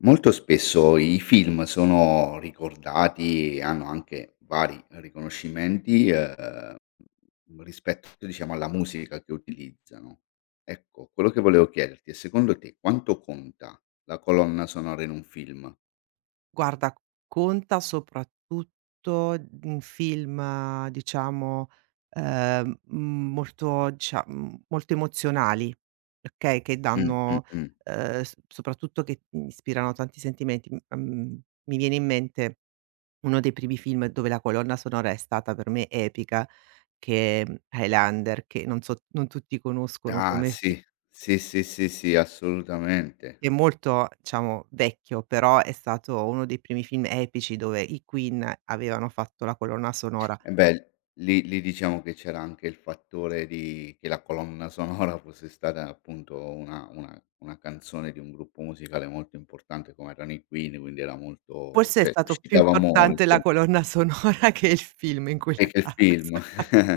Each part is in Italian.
Molto spesso i film sono ricordati e hanno anche vari riconoscimenti, rispetto diciamo alla musica che utilizzano. Ecco, quello che volevo chiederti è secondo te quanto conta la colonna sonora in un film? Guarda, conta soprattutto in film, diciamo, molto molto emozionali, okay, che Mh, mh, danno mh. S soprattutto che, ispirano tanti sentimenti. Mi viene in mente uno dei primi film dove la colonna sonora è stata per me epica, che è, Highlander, che non so non tutti conoscono Ah come. sì, sì, sì, sì, sì, assolutamente. Che è molto, diciamo, vecchio, però è stato uno dei primi film epici dove i Queen avevano fatto la colonna sonora. E beh, lì lì diciamo che c'era anche il fattore di che la colonna sonora fosse stata appunto una canzone di un gruppo musicale molto importante come erano i Queen, quindi era molto Forse è cioè stato più suscitava importante la molto. colonna sonora che il film in quel E che film. caso.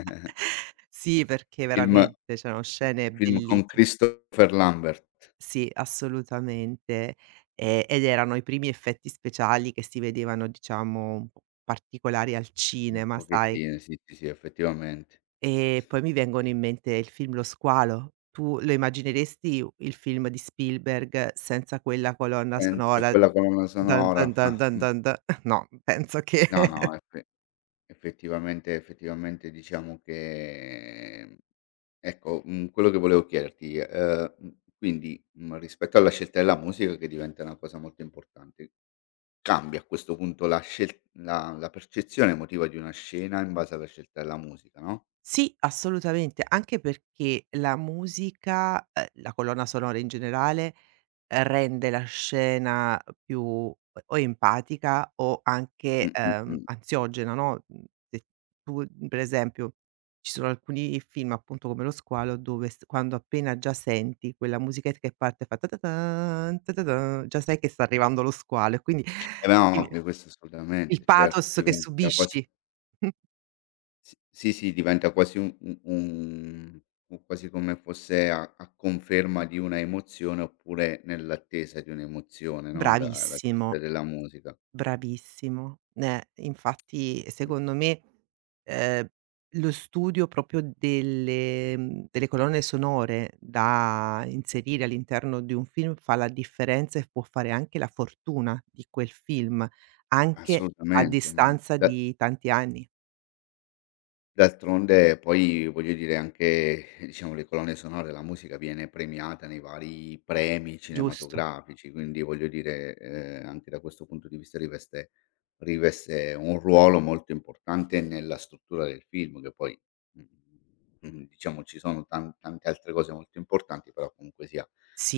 Sì, perché Film veramente c'erano scene film con bellissi Christopher Lambert, sì, assolutamente. Ed erano i primi effetti speciali che si vedevano, diciamo, un po' particolari al un cinema, sai? pochettino, sì, sì, sì, effettivamente. E poi mi vengono in mente il film Lo squalo. Tu lo immagineresti il film di Spielberg senza quella colonna Senza sonora? quella colonna "Dun sonora, dun dun ah, dun dun dun"? No, penso che no, no, effettivamente diciamo che. Ecco, quello che volevo chiederti, quindi, rispetto alla scelta della musica che diventa una cosa molto importante, cambia a questo punto la scel la la percezione emotiva di una scena in base alla scelta della musica, no? sì, assolutamente, anche perché la musica, la colonna sonora in generale, rende la scena più o empatica o Mh, anche, mh, mh. ansiogena, no, se tu per esempio ci sono alcuni film, appunto, come Lo squalo, dove s quando appena già senti quella musichetta che parte fa ta-ta-tan, ta-ta-tan, già sai che sta arrivando lo squalo e quindi Eh beh, cioè, no, il questo il assolutamente, certo, pathos che diventa quasi subisci. s sì, sì, diventa quasi un u quasi come fosse a a conferma di una emozione oppure nell'attesa di un'emozione, no, la la scelta Bravissimo. della musica. Bravissimo. Infatti secondo me, ehm, lo studio proprio delle delle colonne sonore da inserire all'interno di un film fa la differenza e può fare anche la fortuna di quel film, anche a Assolutamente, ma distanza da di tanti anni, d'altronde poi, voglio dire, anche diciamo le colonne sonore, la musica viene premiata nei vari premi giusto? cinematografici, quindi voglio dire, anche da questo punto di vista riveste un ruolo molto importante nella struttura del film che poi, mhmm, diciamo ci sono tante altre cose molto importanti, però comunque sia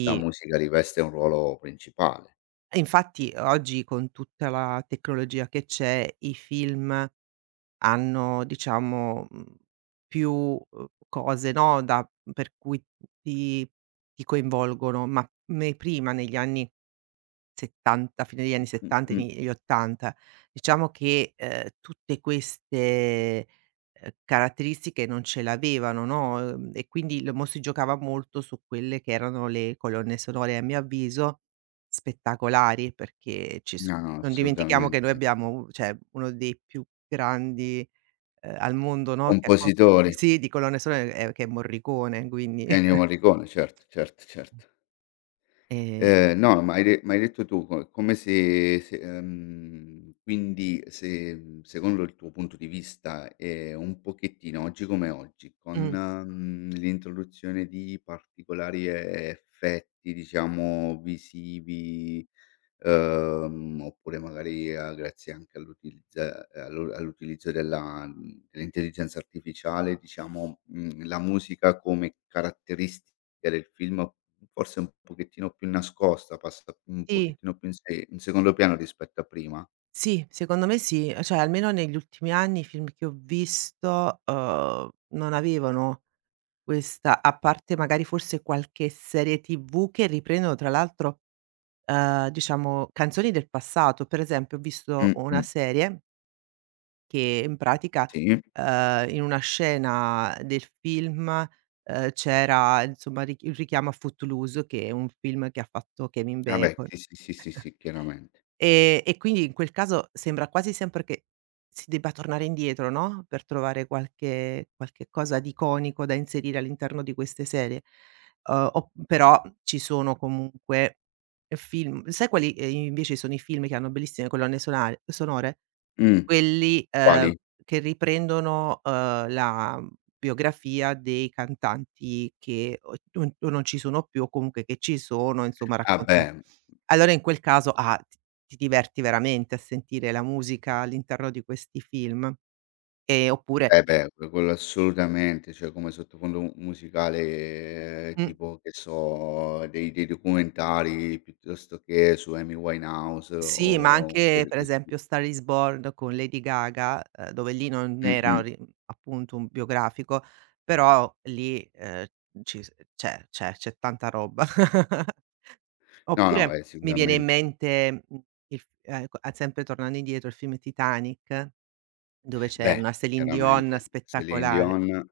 la musica riveste un ruolo principale. E infatti oggi con tutta la tecnologia che c'è, i film hanno diciamo, più, cose, no, da per cui ti ti coinvolgono, ma me prima negli anni '70, fine degli anni Mh, '70 mh, mh. ini gli '80, diciamo che, tutte queste, caratteristiche non ce l'avevano, no, e quindi lo mo si giocava molto su quelle che erano le colonne sonore, a mio avviso spettacolari, perché ci s No, no, non dimentichiamo che noi assolutamente. abbiamo u cioè uno dei più grandi al mondo, no, che ha co Compositori. sì, di colonne sonore, che è Morricone, quindi Ennio Morricone, certo, certo, certo. ehm, No, ma hai de m'hai detto tu co come se se quindi se, secondo il tuo punto di vista, un pochettino oggi come oggi, con, mh, l'introduzione di particolari effetti, diciamo, visivi. Oppure magari a grazie anche all'utilizzo della dell'intelligenza artificiale, diciamo, la musica come caratteristica del film, forse un pochettino più nascosta, passa un sì, pochettino più in se in secondo piano rispetto a prima. sì, secondo me sì. Cioè almeno negli ultimi anni i film che ho visto, non avevano questa a parte magari forse qualche serie TV che riprendono tra l'altro, diciamo canzoni del passato. Per esempio ho visto una Mh-mh. serie che in pratica, Sì. In una scena del film, c'era insomma ri il richiamo a Footloose, che è un film che ha fatto Kevin Ah beh, Bacon. sì, sì, sì, sì, sì, chiaramente. E quindi in quel caso sembra quasi sempre che si debba tornare indietro, no, per trovare qualche cosa di iconico da inserire all'interno di queste serie. O però ci sono comunque film sai quali, invece sono i film che hanno bellissime colonne sonare sonore? Mh. Quelli, Quali? che riprendono, la biografia dei cantanti che o non ci sono più o comunque che ci sono, insomma Ah raccontano beh. allora in quel caso, ah, ti diverti veramente a sentire la musica all'interno di questi film. Oppure Eh beh, quello assolutamente, cioè come sottofondo mu musicale mh, tipo, che so, dei documentari piuttosto che su Amy Winehouse sì, ma o anche per questi. esempio Star is Born con Lady Gaga, dove lì non era un Mh-mh. ri appunto un biografico, però lì, ci s c'è tanta roba. No, no, Oppure mi viene in sicuramente. mente, il f co sempre tornando indietro, il film Titanic, dove c'è Beh, una Céline Dion chiaramente Céline spettacolare. Dion.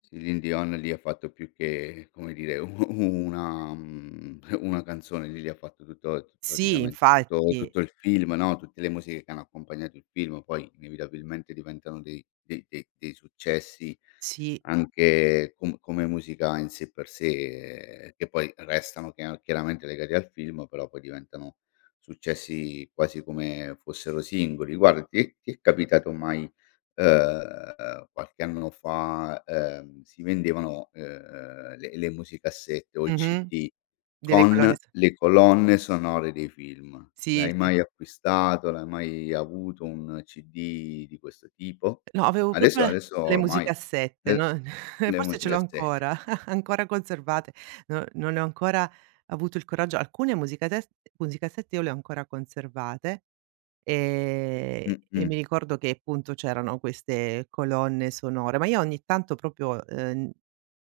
Sì, Celine Dion lì ha fatto più che, come dire, u una una canzone, lì lì ha fatto tutto t Sì, praticamente tutto infatti, tutto il film, no, tutte le musiche che hanno accompagnato il film, poi inevitabilmente diventano dei successi sì. anche come musica in sé per sé, che poi restano chiaramente legati al film, però poi diventano successi quasi come fossero singoli. Guarda, ti è capitato mai. Qualche anno fa, si vendevano, le musicassette o il Mh-mh. CD Delle con colonne so le colonne sonore dei film. sì, L'hai sì. mai acquistato? L'hai mai avuto un CD di questo tipo? No, avevo proprio Adesso la adesso le ormai musicassette, le no, le forse ce l'ho musicassette. ancora, ancora conservate. No non ne ho ancora avuto il coraggio alcune musicates musicassette io le ho ancora conservate. Ehm, e Mh-mh. mi ricordo che appunto c'erano queste colonne sonore, ma io ogni tanto proprio,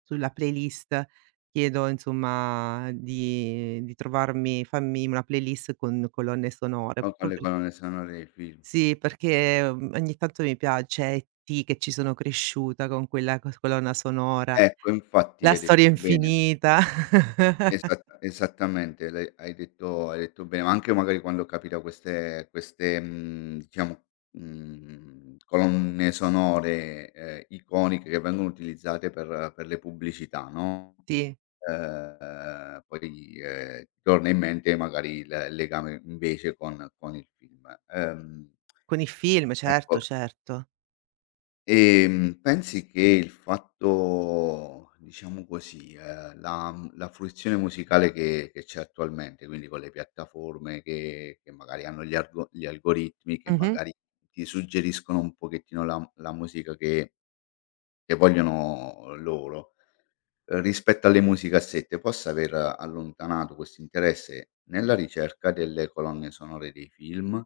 sulla playlist chiedo insomma di trovarmi fammi una playlist con colonne Co sonore, con proprio le per colonne sonore dei film. sì, perché, ogni tanto mi piace E.T. che ci sono cresciuta con quella cos colonna sonora, Ecco, infatti La hai storia detto bene s infinita. Esattamente, l'hai hai detto bene, ma anche magari quando capita queste, diciamo, colonne sonore, iconiche che vengono utilizzate per le pubblicità, no, Sì, poi, ti torna in mente magari il legame invece con il film. Ehm, con i film, certo, ecco certo. Pensi che il fatto, diciamo così, la la fruizione musicale che c'è attualmente, quindi con le piattaforme che magari hanno gli algoritmi, che Mh-mh. magari ti suggeriscono un pochettino la la musica che vogliono loro, rispetto alle musiche a sé, te possa aver allontanato questo interesse nella ricerca delle colonne sonore dei film,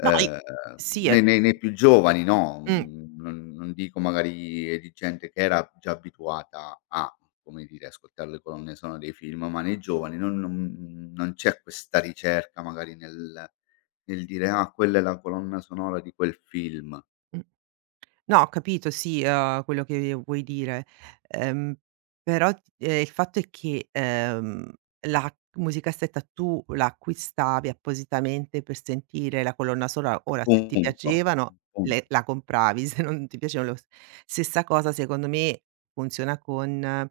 No i Ehm, sì, è nei nei più giovani no, mh, non non dico magari di gente che era già abituata a, come dire, ascoltare le colonne sonore dei film, ma nei giovani non c'è questa ricerca magari nel dire: "Ah, quella è la colonna sonora di quel film." mh. No, ho capito sì, quello che vuoi dire. Ehm, Però, il fatto è che, la musicassetta tu la acquistavi appositamente per sentire la colonna sonora. Ora se ti Punto, piacevano punto. le la compravi, se non ti piacevano lo s stessa cosa secondo me funziona con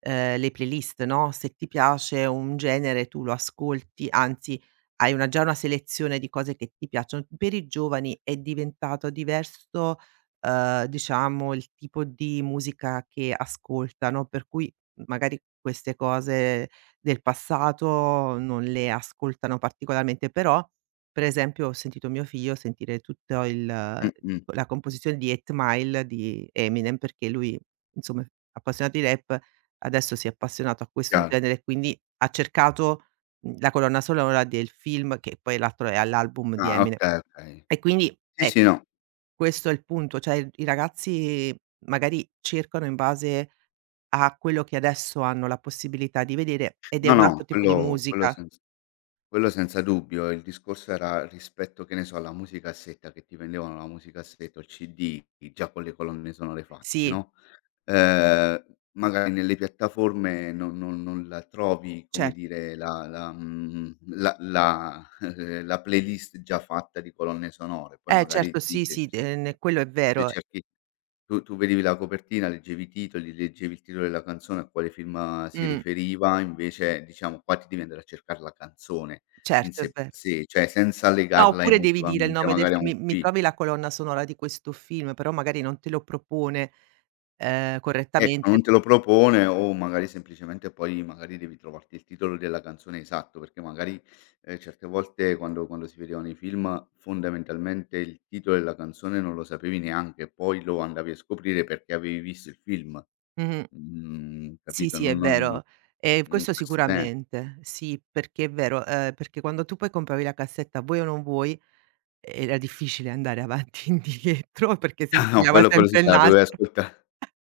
le playlist, no, se ti piace un genere tu lo ascolti, anzi hai una già una selezione di cose che ti piacciono. Per i giovani è diventato diverso, diciamo il tipo di musica che ascoltano, per cui magari queste cose del passato non le ascoltano particolarmente, però per esempio ho sentito mio figlio sentire tutto il Mh-mh, la composizione di Eight Mile di Eminem, perché lui insomma è appassionato di rap adesso si è appassionato a questo chiaro. genere e quindi ha cercato, la colonna sonora del film che poi l'altro è all'album di Ah, Eminem. okay, okay. E quindi Sì, sì, ecco, no. questo è il punto, cioè i ragazzi magari cercano in base a quello che adesso hanno la possibilità di vedere ed è No, un no, altro tipo di quello musica. senza. Quello senza dubbio. Il discorso era rispetto, che ne so, alla musicassetta che ti vendevano la musicassetta o il CD già con le colonne sonore fatte, Sì, no, ehm, magari nelle piattaforme non la trovi, come certo. dire, la la mhmm, la la la playlist già fatta di colonne sonore, poi Eh magari certo, sì, sì, sì, se quello è se vero. cerchi. Tu tu vedevi la copertina, leggevi i titoli, leggevi il titolo della canzone a quale film, si Mh, riferiva, invece diciamo qua ti devi andare a cercare la canzone in certo, è sé per ver sé, cioè senza no, legarla oppure devi dire il emotivamente nome del magari a film: un "Mi mi film. trovi la colonna sonora di questo film", però magari non te lo propone, Ecco, correttamente. non te lo propone o magari semplicemente poi magari devi trovarti il titolo della canzone esatto, perché magari, certe volte quando si vedevano i film, fondamentalmente il titolo della canzone non lo sapevi neanche, poi lo andavi a scoprire perché avevi visto il film. Mh-mh. Sì, Capito? sì, Non è non. vero. E In questo questo sen. sicuramente. Sì, perché è vero, perché quando tu poi compravi la cassetta, vuoi o non vuoi, era difficile andare avanti e indietro perché si Ah no, pigliava quello sì sempre il te la dovevi nastro. ascolta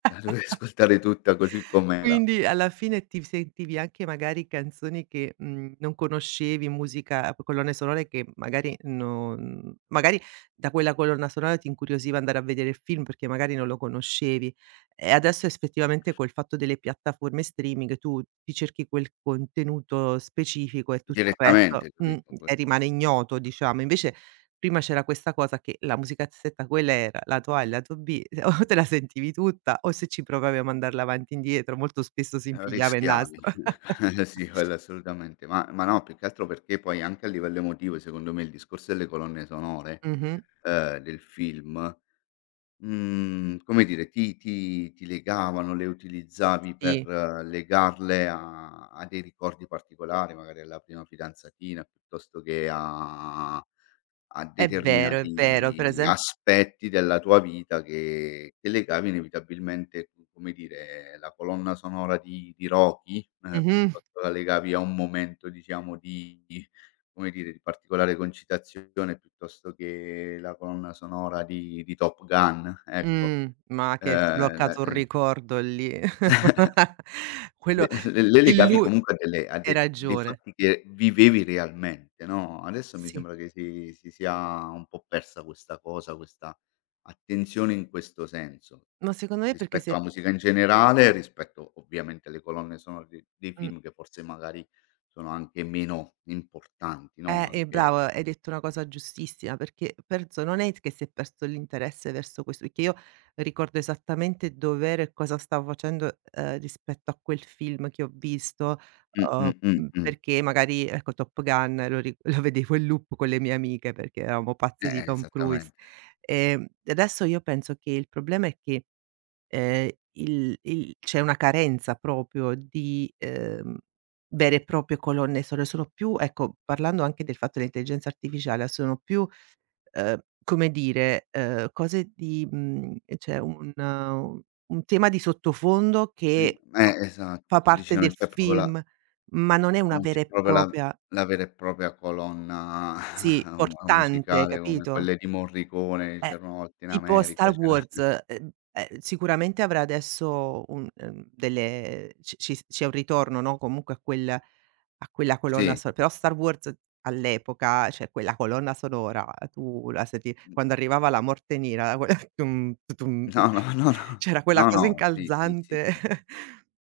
la dovevi ascoltare tutta così com'era, Quindi alla fine ti sentivi anche magari canzoni che, non conoscevi, musica colonne sonore che magari non magari da quella colonna sonora ti incuriosiva andare a vedere il film perché magari non lo conoscevi. E adesso effettivamente col fatto delle piattaforme streaming tu ti cerchi quel contenuto specifico e tutto il resto direttamente, capito, que. e rimane ignoto diciamo. Invece prima c'era questa cosa che la musicazzetta quella era lato A e lato B, o te la sentivi tutta o se ci provavi a mandarla avanti e indietro, molto spesso si impigliava il Rischiavi. nastro. Sì, quello assolutamente. Ma no, più che altro perché poi anche a livello emotivo, secondo me, il discorso delle colonne sonore, Mh-mh, del film, come dire, ti legavano, le utilizzavi per sì, legarle a a dei ricordi particolari, magari alla prima fidanzatina piuttosto che a a è vero, è vero. Per determinati esem aspetti della tua vita che legavi inevitabilmente, come dire, la colonna sonora di Rocky, Mh-mh, piuttosto la legavi a un momento diciamo come dire, di particolare concitazione, piuttosto che la colonna sonora di Top Gun, ecco. Ma che La sbloccato un ricordo lì. Quello Beh, le il legavi lu comunque a delle a hai de dei ragione, fatti che vivevi realmente, no, adesso mi sì. sembra che sia un po' persa questa cosa, questa attenzione in questo senso, Ma secondo me perché si rispetto è alla musica in generale, rispetto ovviamente alle colonne sonore de dei mh. film che forse magari sono anche meno importanti, no, e anche brava, hai detto una cosa giustissima, perché penso non è che si è perso l'interesse verso questo perché io ricordo esattamente dov'ero e cosa stavo facendo, rispetto a quel film che ho visto, mh, mh, mh, mh. perché magari ecco Top Gun lo ri lo vedevo in loop con le mie amiche perché eravamo pazze di Tom Cruise. esattamente. Adesso io penso che il problema è che il c'è una carenza proprio di, vere e proprie colonne sonore, sono più ecco, parlando anche del fatto dell'intelligenza artificiale, sono più, come dire, cose di mhmm, c'è un tema di sottofondo Quindi che esatto, fa tu dici parte non del c'è proprio la. film, ma non è una Non vera c'è e proprio la propria la vera e propria colonna sì, mu portante, musicale come capito? quelle di Morricone, Eh, c'erano una volta in tipo America, Star c'era Wars, sicuramente avrà adesso un delle ci ci s c'è un ritorno, no, comunque a quella colonna sì. so però Star Wars all'epoca, cioè quella colonna sonora tu la senti quando arrivava la morte nera, quella tum tu-tum, No, no, cioè no, no. c'era quella No, cosa no, sì, sì, sì, incalzante, sì.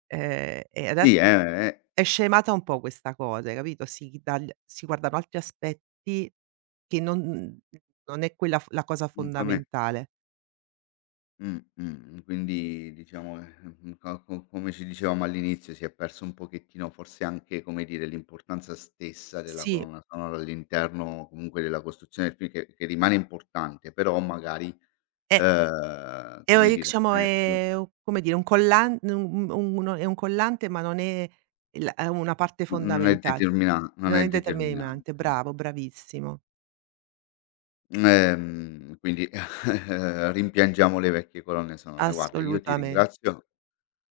e adesso Sì, eh, è scemata un po' questa cosa, hai capito, si dagl si guardano altri aspetti che non mhmm, non è quella f la cosa un po' me fondamentale. Quindi diciamo, co co come ci dicevamo all'inizio, si è perso un pochettino forse anche, come dire, l'importanza stessa della Sì, colonna sonora all'interno comunque della costruzione del film che rimane importante, però magari. è è o Come i dire, diciamo non è più è u come dire, un collan un uno è un collante, ma non è il è una parte n non è fondamentale. determina non Non è è determinante, determinante. bravo, bravissimo. Quindi rimpiangiamo le vecchie colonne sonore. Guarda, io ti Assolutamen ringrazio.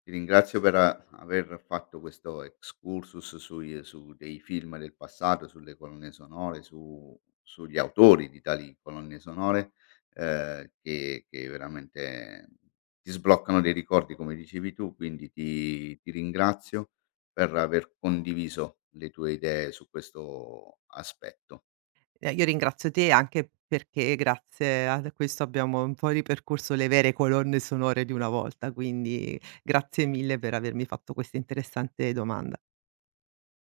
Ti ringrazio per a aver fatto questo excursus sui su dei film del passato, sulle colonne sonore, su sugli autori di tali colonne sonore, che veramente ti sbloccano dei ricordi, come dicevi tu, quindi ti ringrazio per aver condiviso le tue idee su questo aspetto. Io ringrazio te anche perché grazie ad questo abbiamo un po' ripercorso le vere colonne sonore di una volta, quindi grazie mille per avermi fatto questa interessante domanda.